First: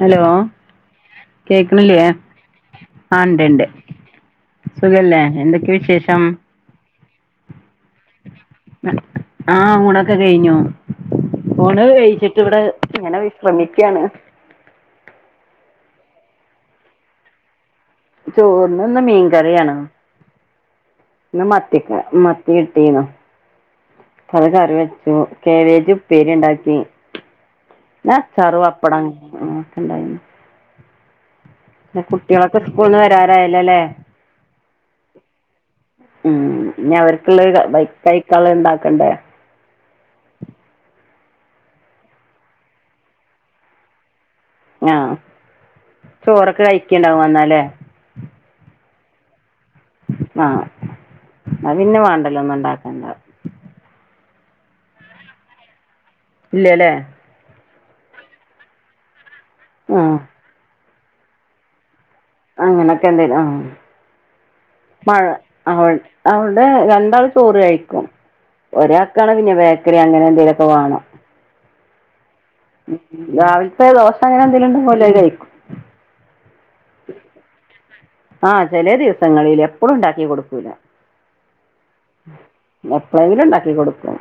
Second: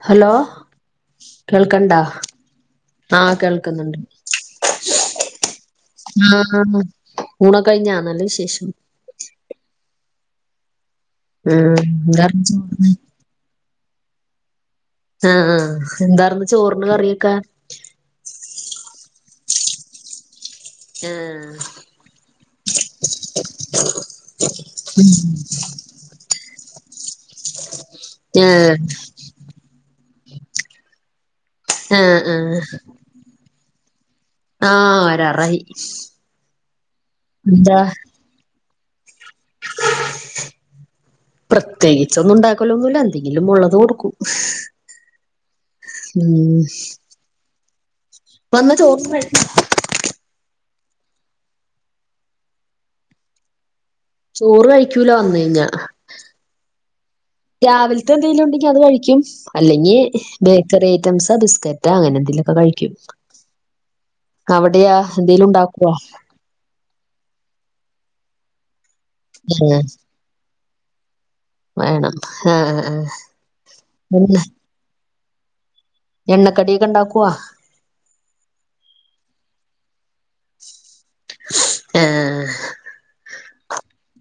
Hello കേൾക്ക്‌ണില്ലേ കേൾക്കണ്ടാ ആ ആഹ് ഇണ്ട് ണ്ട് കേൾക്കുന്നുണ്ട് സുഖല്ലേ എന്തൊക്കെ വിശേഷം ഉണ്ട് ഇപ്പയിഞ്ഞാ നല്ല വിശേഷം ക്കെ കഴിഞ്ഞോ ഉം ഊണൊക്കെ കഴിച്ചിട്ട് എന്താർന്ന് ഇവടെ ചോറിന് വിശ്രമി ഇരിക്കാണ് ആ ആ എന്താറുന്നു ചോറിന് കറിയൊക്കെ ചോർന് ഇന്ന് മീൻ കറിയാണ് ഇന്ന് ആഹ് മത്തി ക മത്തി കിട്ടിനി അത് കറി വെച്ചു കാബേജ് ഉപ്പേരിണ്ടാക്കി പിന്നെ അച്ചാറും ആഹ് പപ്പടം അങ്ങനെ ഇണ്ടായിനീ പ്പം ആഹ് കുട്ട്യേളൊക്കെ സ്കൂൾ ന് വരാനായല്ലോ ഇല്ലലെ ആ വരാറായി ഉം ഇനി അവര്ക്ക്‌ളേ വഴി കഴിക്കാനുള്ള ഇണ്ടാക്കാ കണ്ടേ പ്രത്യേകിച്ച് ഒന്നും ഇണ്ടാക്കലൊന്നുല്ല എന്തെങ്കിലും ഉള്ളത് കൊടുക്കും ആഹ് ചോറൊക്കെ ഉം കഴിക്കിണ്ടാകു വന്നാല്ലേ [unintelligible] ആ ആ പിന്നെ വേണ്ടല്ലോ ഒന്നുണ്ടാക്കണ്ട ചോറ് കഴിക്കൂല വന്നയിഞ്ഞാൽ. ഇല്ലല്ലേ രാവിൽ തെ എന്തെങ്കിലുണ്ടങ്കിൽ അത് കഴിക്കും അല്ലെങ്കിൽ ആഹ് ബേക്കറി [unintelligible] ബിസ്ക്കറ്റാ അങ്ങനെന്തെ അങ്ങനെക്കണ്ടല്ലേ ആഹ് ആഹ് അവിടെയാ ആഹ് മഴ എന്തേലും ഉണ്ടാക്കുവോ അവി അവിടെ രണ്ടാളും ചോറ് കഴിക്കും ഒരാക്കാണ് പിന്നെ ഏഹ് ബേക്കറി അങ്ങനെ ന്തേലും [unintelligible] വേണം വേണം ആഹ് ആഹ് രാവിലത്തെ ദോശ എണ്ണ അങ്ങനെ ന്തേലും ഉണ്ടാവോലോ അല്ലെ എണ്ണക്കടിയൊക്കെ ഉണ്ടാക്കുവോ ആഹ് ചേലെ ദിവസങ്ങളിൽ എപ്പളും ണ്ടാക്കി കൊടുക്കൂല [inaudible] എപ്പോളെങ്കിലും ണ്ടാക്കും കികൊടുക്കും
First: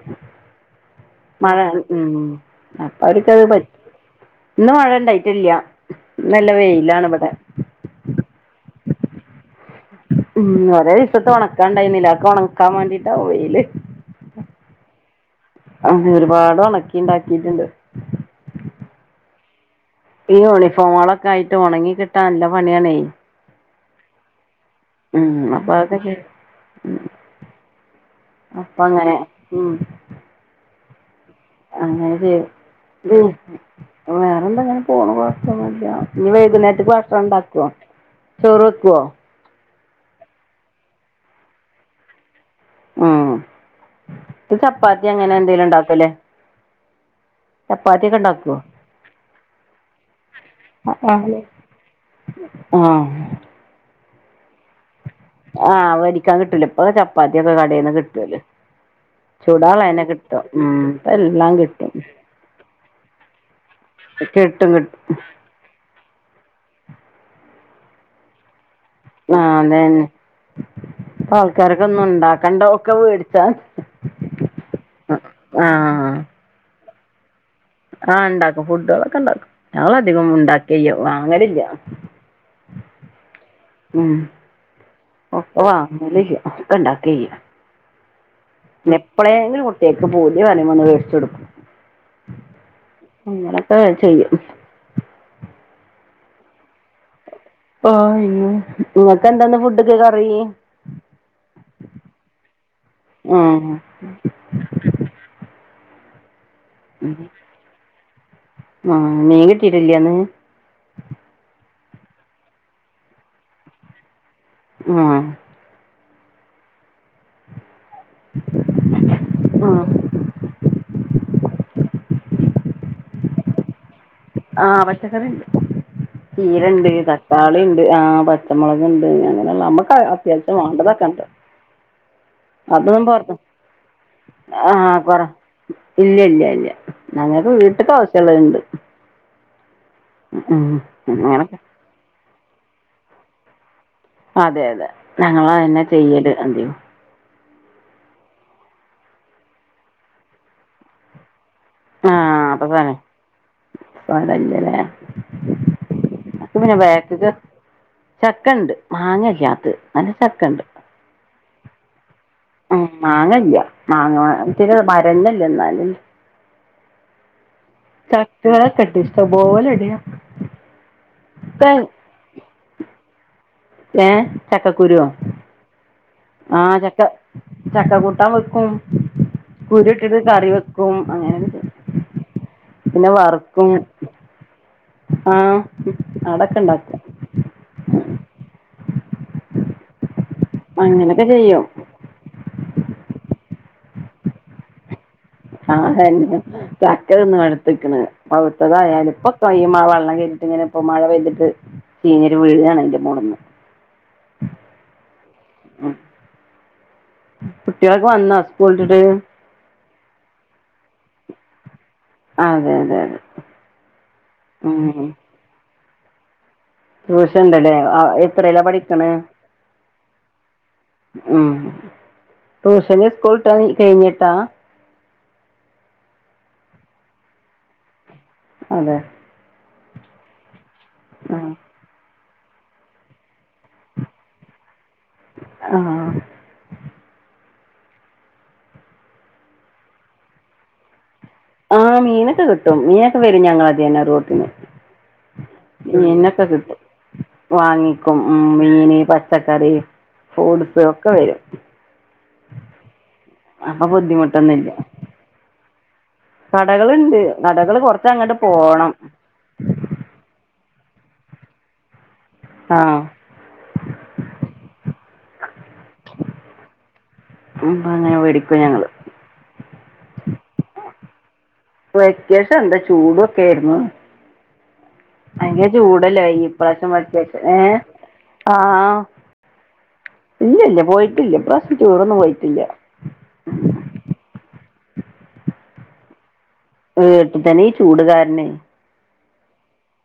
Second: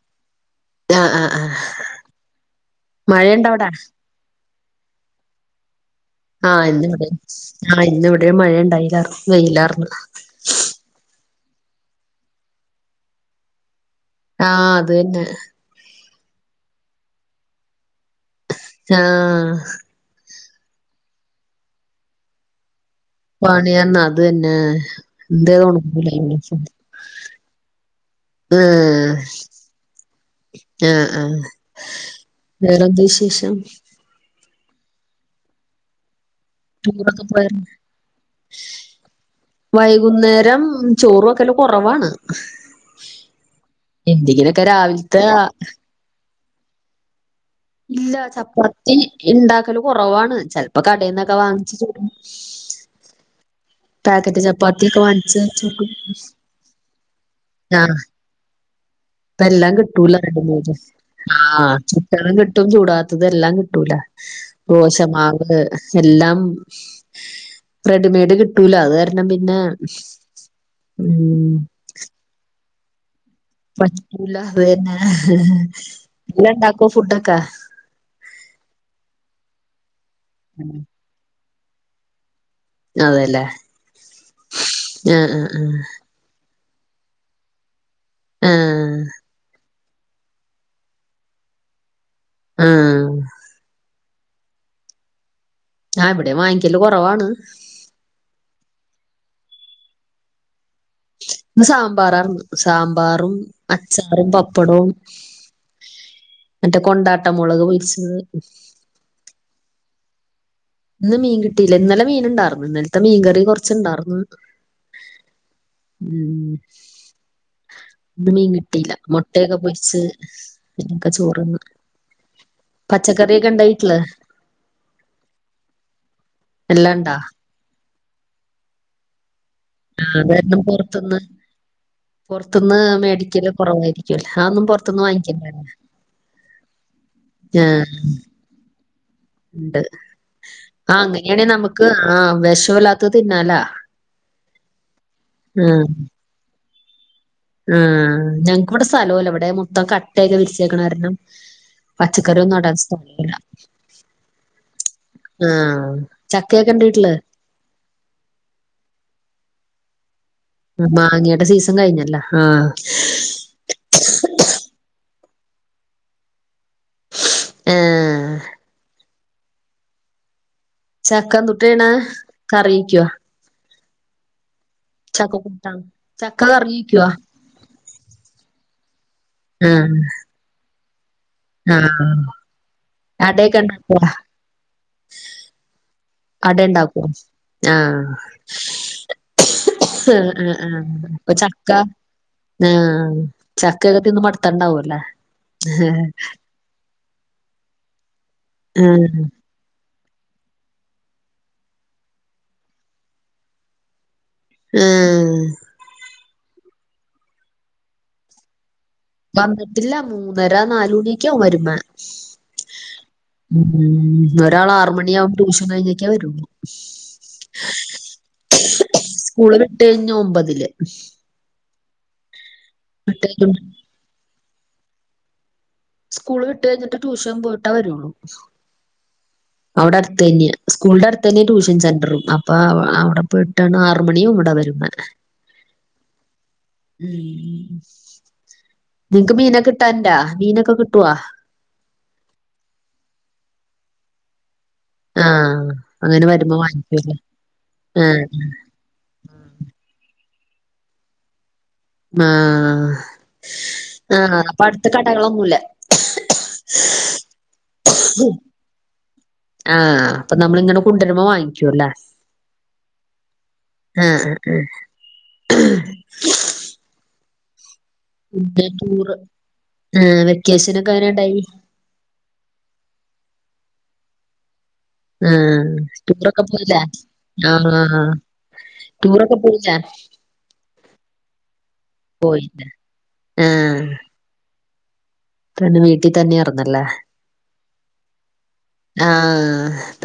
ആഹ് ആഹ് മഴ ആഹ് ഉം അപ്പ അവരിക്കത് മഴയുണ്ടോ പ അവിടെ ഇന്ന് മഴ ണ്ടായിട്ടില്ല ആ ഇന്ന് ഇവിടെ ആ ഇന്ന് ഇവിടെ ഒരു മഴ ഉണ്ടായില്ല ആർന്ന് വെയിലാർന്നു [unintelligible] [unintelligible] ആ അത് തന്നെ ഒരുപാട് ഒണക്കി ണ്ടക്കിട്ടുണ്ട് ആ ഈ യൂണിഫോമുകളൊക്കെ ആയിട്ട് ഉണങ്ങി കിട്ടാൻ നല്ല പണിയാണേ പണിയന്ന അത് തന്നെ ഉം അപ്പൊ അതൊക്കെ ചെയ്- [unintelligible] അപ്പൊ അങ്ങനെ ആഹ് ആഹ് [unintelligible] ആഹ് [unintelligible] വേറെന്താ വിശേഷം ഇങ്ങനെ പോണൂ കൊഴപ്പൊന്നൂല്ല ഇനി വൈകുന്നേരത്തക്ക് ഭക്ഷണം ടൂറൊക്കെ പോയാരുന്നോ ഇണ്ടാക്കുവോ ചോറ് വെക്കുവോ വൈകുന്നേരം ചോറൊക്കെല് കൊറവാണ് ഉം [unintelligible] എന്തെങ്കിലൊക്കെ ചപ്പാത്തി രാവിലത്തെ അങ്ങനെ എന്തെലും ഇണ്ടാക്കൂല്ലേ ഇല്ല ചപ്പാത്തി ഇണ്ടാക്കല് കൊറവാണ് ചെലപ്പോ കടേന്നൊക്കെ വാങ്ങിച്ച് ചുടും ആ പാക്കറ്റ് ചപ്പ് [unintelligible] വാങ്ങിച്ച് ആ ചുടും വരിക്കാൻ കിട്ടൂല ഇപ്പൊ ചപ്പാത്തിയൊക്കെ കടേന്ന് കിട്ടുവല്ലോ ഇപ്പ എല്ലാം കിട്ടൂല്ല റെഡിമെയ്ഡ് ഇപ്പൊ എല്ലാം ആഹ് കിട്ടും ചുട്ടതും കിട്ടും ചൂടാത്തതും എല്ലാം കിട്ടൂല്ല കിട്ടും കിട്ടും ദോശമാവ് എല്ലാം റെഡിമേഡ് കിട്ട് ആ അതെന്നേ ഇപ്പ ഉം ആൾക്കാര്ക്ക് ഒന്നും ഇണ്ടാക്കണ്ടോ ക്കെ വേടിച്ച് പറ്റൂല അത് തന്നെ എല്ല ഇണ്ടാക്ക് ഫുഡ് ഒക്കെ ആ ഉണ്ടാക്കും ഫുഡുകളൊക്കെ ഉണ്ടാക്കും ഞങ്ങള് അടു അധികം ഒന്നും ഉണ്ടാക്കലില്ല വാങ്ങലില്ല ആ അതേല്ലേ ആ ഇപ്പൊ വാങ്ങലില്ല ഒക്കെ ഇണ്ടാക്കെയ്യും ആഹ് എപ്പോളെലും പ്പ പൂതി വരുമ്പോ മേടിച്ചു കൊടുക്കും ആഹ് ആഹ് അങ്ങനെയൊക്കെ ചെയ്യും ആഹ് ഇവിടീം വാങ്ങിക്കല് കൊറവാണ് ആഹ് ഇങ്ങക്ക് എന്താണ് ഫുഡ് ക്ക് കറി ഇന്ന് സാമ്പാറാര്ന്നു സാമ്പാറും ആഹ് അച്ചാറും പപ്പടവും [inaudible] ഉം മൊളക് പൊരിച്ചത് ആഹ് മീൻ കിട്ടീട്ടില്ല ഇന്ന് ഇന്ന് മീൻ കിട്ടിയില്ല ഇന്നലെ മീൻ ഇണ്ടായിർന്നു ഇന്നലത്തെ മീൻകറി കൊറച്ചുണ്ടാർന്ന് ആഹ് ഉം ഇന്ന് മീൻ കിട്ടീല്ല. മൊട്ടയൊക്കെ ആഹ് പൊര്ച്ച് പിന്നൊക്ക ചോറൊന്ന് പച്ചക്കറികെണ്ടോ വീട്ടില് ആഹ് പച്ചക്കറിണ്ട് ചീരണ്ട് എല്ലാം ഇണ്ടാ തക്കാളി ഉണ്ട് ആഹ് പച്ചമൊളക്ണ്ട് അങ്ങനെള്ള നമ്മക്ക് ക്ക ആഹ് അത് അത്യാവശ്യ കാരണം പൊറത്ത്ന്ന് വേണ്ടതൊക്കെണ്ട്. പൊറത്ത്ന്ന് അതൊന്നും പൊർത്ത. മേടിക്കല് കൊറവായിരിക്കുംല്ലേ അതൊന്നും ആഹ് പൊറത്ത്ന്ന് കൊറ വാങ്ങിക്കലില്ലല്ലേ ഇല്ല ഇല്ല ഇല്ല ഞങ്ങൾക്ക് വീട്ട്ക്ക് ആവ്സ്യള്ളണ്ട് ഉണ്ട് ആ അങ്ങനെയാണെ അങ്ങനൊക്കെ നമുക്ക് ആഹ വിഷല്ലാത്ത തിന്നാലാ അതെ അതെ ഞങ്ങൾന്നെ ചെയ്യല് എന്ത ആ ഞങ്ങക്ക് ഇവിടെ സ്ഥലമില്ല ഇവിടെ മൊത്തം കട്ടായൊക്കെ വിരിച്ചേക്കണ കാരണം ആഹ പച്ചക്കറിയൊന്നും അപ്പൊ നടാൻ സ്ഥലവുല്ല സ്ഥലയില്ലല്ലേ ആഹ് ചക്കയൊക്കെ പിന്നെ ഇണ്ട് വീട്ടില് ബേക്കക്കെ ചക്കണ്ട് മാങ്ങ ഇല്ല്യ മാങ്ങയുടെ സീ സൺ കഴിഞ്ഞല്ല? ഉം മാങ്ങല്ല മാങ്ങാ മാ ര്ത്തിന്റെ മരന്നെയ് എന്നാലും ഏഹ് [unintelligible] തബോലെണ്ട് യാ ചക്കന്തുട്ടായ്യ്ണേ കറ്യേക്കോ? ഏഹ് ചക്കക്കുരോ. ചക്കക്കൂട്ടാൻ ചക്ക ആ കറി ചക്ക വെക്കുവാ ചക്കകൂ ട്ടാൻ വെക്കും. ആഹ് കുരുയിട്ടിട്ട് കറി വെക്ക് ക്കും അങ്ങനൊക്കെ. ആഹ് പിന്നെ അടയൊക്കെ വറുക്കും. ഉണ്ടാക്കുവോ ആഹ് അടൊക്കെ ഉണ്ടാക്കും അടേണ്ടാക്കും ആഹ് ഏ ഏ അങ്ങനൊക്കെ പ്പ ചെയ്യും ചക്ക ആഹ് ചക്കയൊക്കെ തിന്ന് മടിത്ണ്ടാവുല്ലേ? ആതെന്നെ ചക്ക തിന്ന് മട്ത്ത്ക്ക്ണ് പഴുത്തതായാലും ആഹ് ഇപ്പൊക്കയിൻമേ വെള്ളം വെലുതിങ്ങനെപ്പം മഴ പെയ്തിട്ട് ചീഞ്ഞിട് വീഴാണ് അയിന്റെ മോളിന്ന്. ആഹ് കുട്ട്യാളൊക്കെ വന്നോ സ്കൂൾട്ട്? ട്ട് ഇല്ല മൂന്നര നാലുമണിയൊക്കെ ആവും വരുമ്മേ. അതെ അതെ അതെ ഉം ഒരാളാറുമണിയാകും ട്യൂഷൻ കഴിഞ്ഞേ ക്കാവരുളു. ട്യൂഷണ്ട്ല്ലേ ആഹ് എത്രേലാ പഠിക്ക്ണേ സ്കൂള് വിട്ട് കഴിഞ്ഞ് ഒമ്പതില് ഉം ട്യൂഷന് വിട്ട് സ്കൂള് ട്ട് കഴിഞ്ഞ് കഴിഞ്ഞിട്ടാ? സ്കൂള് വിട്ട് കഴിഞ്ഞിട്ട് ട്യൂഷൻ പോയിട്ടേ വരുളൂ അതെ അവിടെ അടുത്ത് തന്നെ ആ സ്കൂളിന്റടുത്തന്നെയാ ആഹ് ട്യൂഷൻ സെന്ററും അപ് അപ്പാ അ അവിടെ പോയിട്ടാണ് ആറുമണിയാകും ഇവിടെ വരന്നെ. ആഹ് ഉം നിങ്ങക്ക് മീൻ കിട്ടാറുണ്ടോ മീനൊക്കെ കിട്ടോ ആ മീനൊക്കെ കിട്ടും മീനൊക്കെ വരും ഞങ്ങളെ ഇതിലെ റോട്ടിന് ആഹ് അങ്ങനെ മീനൊക്കെ വരുമ്പോ കിട്ടും വാങ്ങിക്കുവല്ലേ വാങ്ങിക്കും ആഹ് മീൻ പച്ചക്കറി ഫ്രൂട്ട്സ് ഒക്കെ വരും ആ അപ്പൊ ആ അപ്പൊ അടുത്ത് കടകൾ ഒന്നും ഇല്ല കടകൾ ഉണ്ട് കടകൾ കൊറ- കുറച്ചു അങ്ങട്ട് പോണം ഇങ്ങട്ട് കൊണ്ടൊരുമ്പോ വാങ്ങിക്കും ലെ ആ ആ ആ അങ്ങനെ വേടിക്കും ഞങൾ വെക്കേഷൻ ഒക്കെ എങ്ങനെ ഉണ്ടായി വെക്കേഷൻ എന്താ ചൂട് ഒക്കെ ആയിരുന്നു ആഹ് ഭയങ്കരം ചൂടല്ലേ ഈ ടൂറൊക്കെ പോയില്ലേ പ്രാവശ്യം വെക്കേഷന് ഏ ആഹ് ആ ടൂറൊക്കെ പോയില്ലേ ഇല്ലല്ലാ പോയിട്ടില്ലഈ പ്രാവശ്യം ടൂർ ഒന്നും പോയി പോയിട്ടില്ല വീട്ടി തന്നെ ആയിരുന്നു വീട്ടിത്തന്നെ ഈ ചൂട് കാരണെ ആ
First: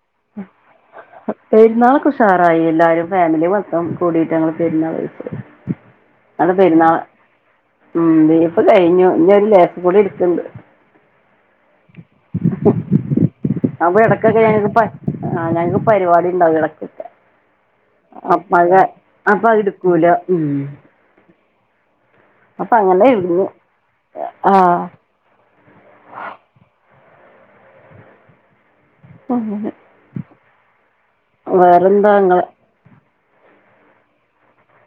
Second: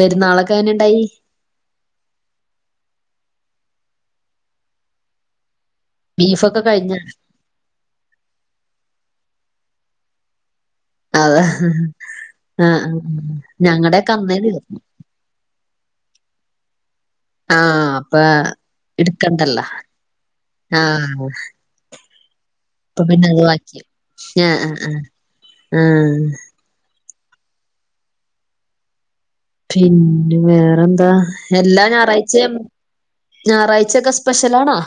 പെരുന്നാൾ ഒക്കെ ഉഷാറായി എല്ലാരും ഫാമിലി വന്ന് കൂടിട്ട് ഞങ്ങൾ പെരുന്നാൾ കഴിക്കൽ അത് ബീഫൊക്കെ പെരുന്നാൾ കഴിഞ്ഞോ? ഉം ബീഫ് കഴിഞ്ഞു ഇനി ഒരു ലേ- കൂടിം ഇരിക്ക്‌ണ്ട് അതാ ആ ആ ഞങ്ങടെ ഒക്കെ അന്നേ തീർന്നു ആ ഞങ്ങക്ക് പരിപാടി ഉണ്ടാകും ഇടക്കൊക്കെ ആഹ് അപ്പ അപ്പോ അത് ഇട്ക്കണ്ടല്ലോ ഇടക്കൂല ആഹ് അപ്പൊ പിന്നെ അത് ബാക്കിയാകും ആഹ് ആ ആ അങ്ങനെ പിന്നെ വേറെന്താ എല്ലാ വേറെന്താ ഇങ്ങളെ ഞായറാഴ്ചയും ഞായറാഴ്ച ഒക്കെ സ്പെഷ്യൽ ആണോ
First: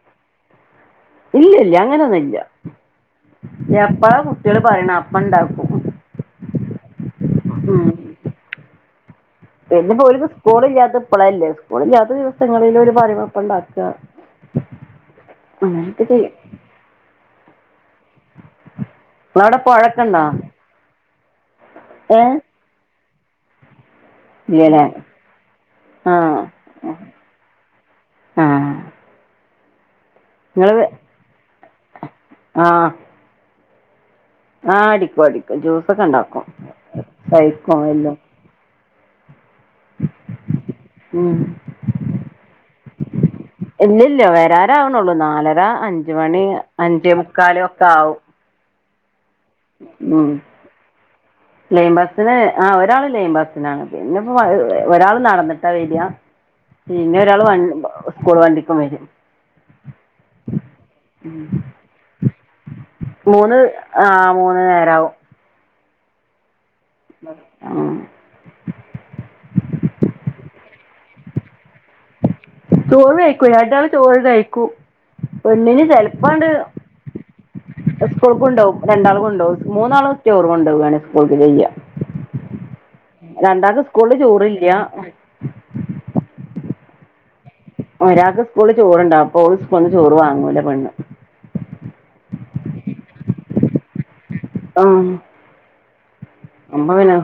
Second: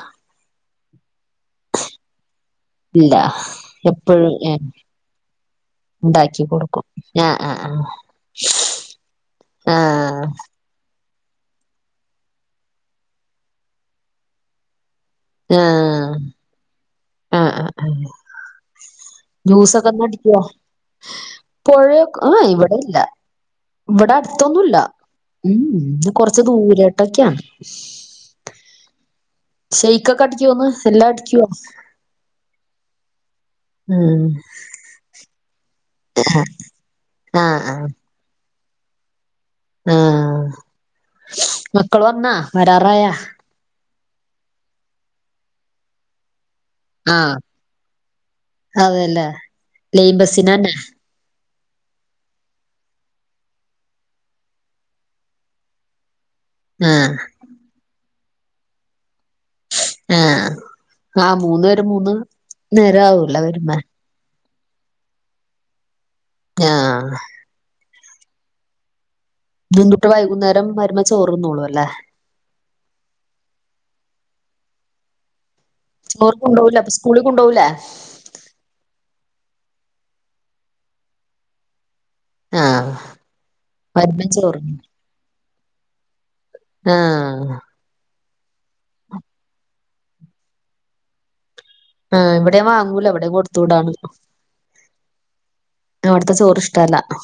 ഇല്ലല്ലാ അങ്ങനെ ഒന്നും ഇല്ല ഇല്ല എപ്പളാ എപ്പഴും കുട്ടികൾ ഏഹ് പറയുന്നത് അപ്പൊ ഉണ്ടാക്കും ഇണ്ടാക്കി കൊടുക്കും അ ആ ആ ഉം പിന്നെപ്പോ ഓൽക്ക്‌ സ്കൂളില്ലാത്തപ്പോ പ്പളല്ലേ സ്കൂൾ ഇല്ലാത്ത ദിവസങ്ങളില് ഓൽ പറയുമ്പപ്പം ഇണ്ടാക്ക അങ്ങനെ ആഹ് ഒക്കെ ചെയ്യും ആഹ് നിങ്ങളവിടെ ജൂസൊക്കെ പുഴയൊക്കെ ഉണ്ടോ ന്നടിക്കോ പൊഴേക് ഏ ആഹ് അവടെ ഇല്ല വടെ അട്ത്തൊന്നൂല ഇല്ലല്ലേ മ് മ് ആ കൊറച്ച് ദൂരായ്ട്ടെക്കാണ് ആ [unintelligible] ക്കക്കടിക്യോന്ന് എല്ലാം അടിക്ക്യോ? ആഹ് ഉം ആഹ് അടിക്കും അടിക്കും ജോ ഒക്കെ ഇണ്ടാക്കും ആഹ് തയ്ക്കും ആഹ് എല്ലും ആഹ് ഉം. മക്കള് വന്നാ വരാറായാ ഇല്ല വരാനാവ്ണൊള്ളു നാലര അഞ്ച്മണി ആഹ് അഞ്ചേമുക്കാല് ഒക്കാവും അതെല്ലേ ലെയിൻ ബസ്സിനാണ് ലെയിൻ ബസ്സിന് ആഹ് ഒരാള് ലെയിൻ ബസ്സിനാണ് പിന്നെ പ്പോ ഒരാള് നടന്നിട്ടാ വെരാ. ആഹ് പിന്നൊരാള് വ [unintelligible] സ്കൂൾ വണ്ടിക്കും വെരും. ആഹ് ആ മൂന്ന് പേരും മൂന്ന് നേരാവുല്ലോ മൂന്ന് വര്ന്നേ ആ മൂന്ന് നേരാവും. ആഹ് ബസ്സിനാ ത്ന്ന്ത്ട്ട് [unintelligible] വൈകുന്നേരം വര്ഭം ചോറ്ന്നോളു അല്ലേ ചോറ് വെയ്ക്കൂല [unintelligible] ഡാള് ചോറ് കയിക്കും. പെണ്ണിന് ചോറ് ചെലപ്പണ്ട് കൊണ്ടോവൂല അപ്പൊ സ്കൂളിൽ കൊണ്ടോവൂലേ സ്കൂൾക്ക് കൊണ്ടോഉം രണ്ടാള് കൊണ്ടോഉം മൂന്നാളും ചോറ് കൊണ്ടോ ആണ് സ്കൂൾക്ക് ചെയ്യാ. ആഹ് രണ്ടാക്ക് സ്കൂള്ല് വരുമ്പം ചോറ് ചോറ്ല്ല ആഹ് ഒരാക്ക് സ്കൂള്ല് ചോറ്ണ്ടപ്പൊ ഓള് സ്കൂൾന്ന് ചോറ് വാങ്ങൂല പെണ്ണ് ആഹ് ഇവടേം വാങ്ങൂല ഇവടേം കൊട്ത്ത് വിടാണ്. ആഹ് അവിടുത്തെ ചോറ് [unintelligible] ഇഷ്ടല്ല പിന്നെ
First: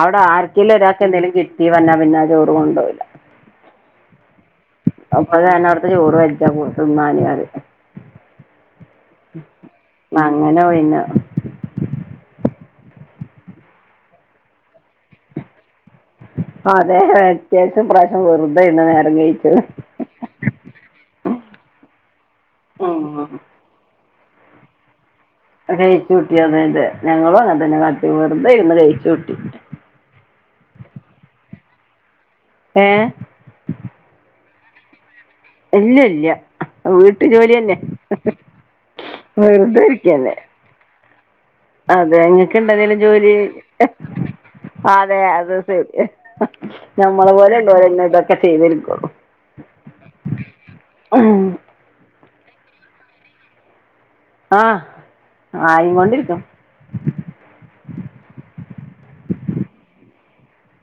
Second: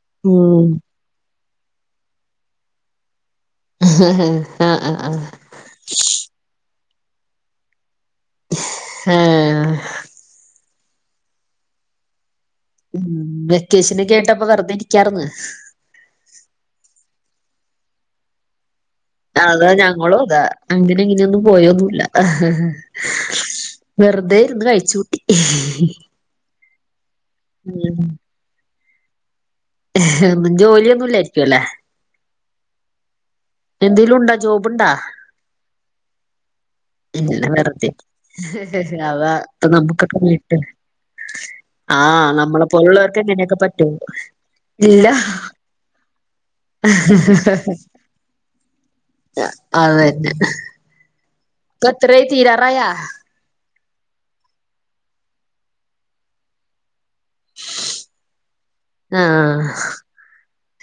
അവടെ ഉം ആർക്കേലും ഒരാൾക്ക് എന്തേലും കി ട്ടി പറഞ്ഞാ ചോറ് കൊണ്ടോവൂല ആഹ് ആഹ് ആഹ് അവൻ പറയും അവിടുത്തെ ചോറ് കഴിക്കാൻ കൊള്ളുലാ തിന്നാന് പറയും ആഹ് അങ്ങനെ പോയിന്ന മ് വെക്കേഷനെക്കെ ആയിട്ട് വെറുതെ ഇരിക്കാർന്ന് അതെ വെക്കേഷൻ ഇപ്രാവശ്യം വെറുതെന്ന നേര അതെ ഞങ്ങളും അതെ അൺ അങ്ങിനെ ഒന്നും പോയോന്നുല്ല ആഹ് ആഹ് ഉം വെറുതെ ഇരുന്ന് കഴിച്ച് കൂട്ടി കഴിച്ച് കുട്ടി അതെ അതെ ഞങ്ങളും അങ്ങനെ തന്നെ കാട്ടിയത് വെറുതെ ഇരുന്ന് കയി ടി ന്നെ ഇന്ന്ജോലി ഒന്നും ഇല്ലായിരിക്ക ലോ എഹ് എന്തേലും ജോബ് ഇണ്ടാ? ഇല്ല ഇല്ലാ ഇല്ല വെറുതെ അതാ വെറുതെ നമ്മുക്ക് ഓകെ ഇരിക്കന്നെ വിട്ട് അതെ ഇങ്ങക്ക് ഇണ്ടാ ഏതങ്കിലും ജോലി എങ്ങനെയൊക്കെ പറ്റോ ഇല്ല അതെ അത് ശരി നമ്മളെ പോലുള്ളവരെ ഇതക്കെ ചെയ്തിരിക്കുള്ളു നിക്ക് എത്രയായി തീരാറായോ ആഹ് ആയിക്കൊണ്ടിരികുണു ആഹ്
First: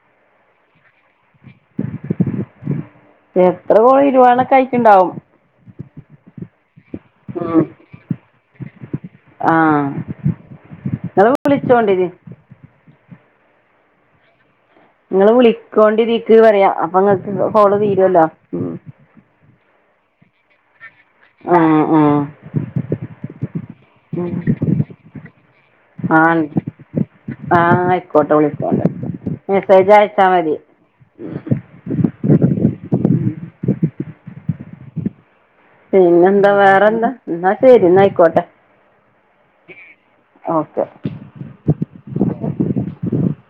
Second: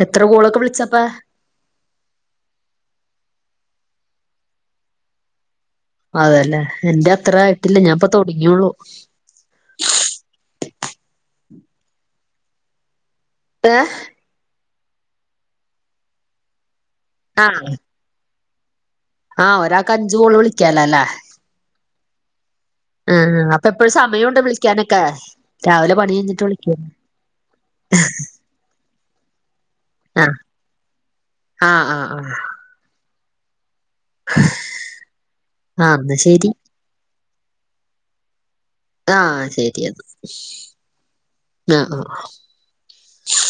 എത്ര കോൾഓകെ വിളിച്ചപ്പോ എത്ര കോൾ ഇരുപതെണ്ണം ക്കെ ആയിട്ട് ഉണ്ടാവു അതെല്ലേ എന്റെ അത്ര ആയിട്ടില്ല ഞാൻ ഇപ്പോ തൊ ങ്ങെള്ളൂ ആഹ് ഇങ്ങള് വിളിച്ച് കൊണ്ടിരി എ ഇങ്ങള് വിളികോണ്ടി ഇതിക്ക് അപ്പോ ഇങ്ങക്ക് ആഹ് കോൾ തിരോല്ലോ മ്മ് അഞ്ച് കോൾ വിളിക്കല്ലേ ലൊ ആഹ് ആഹ് അഹ് അപ എപ്പഴു സമയൂണ്ട് വിളിക്കാനൊക്കെ ആ മെസേജ് അയച്ചാ ആഹ് മതി ആഹ് ആഹ് ആഹ് ആഹ് എന്നാ ശരി പിന്നെന്താ വേറെന്താ ന്നാ തരി ഇന്നായിക്കോട്ടെ ആഹ് ശെരിയത് ഓക്കെ അഹ് അഹ് ശ്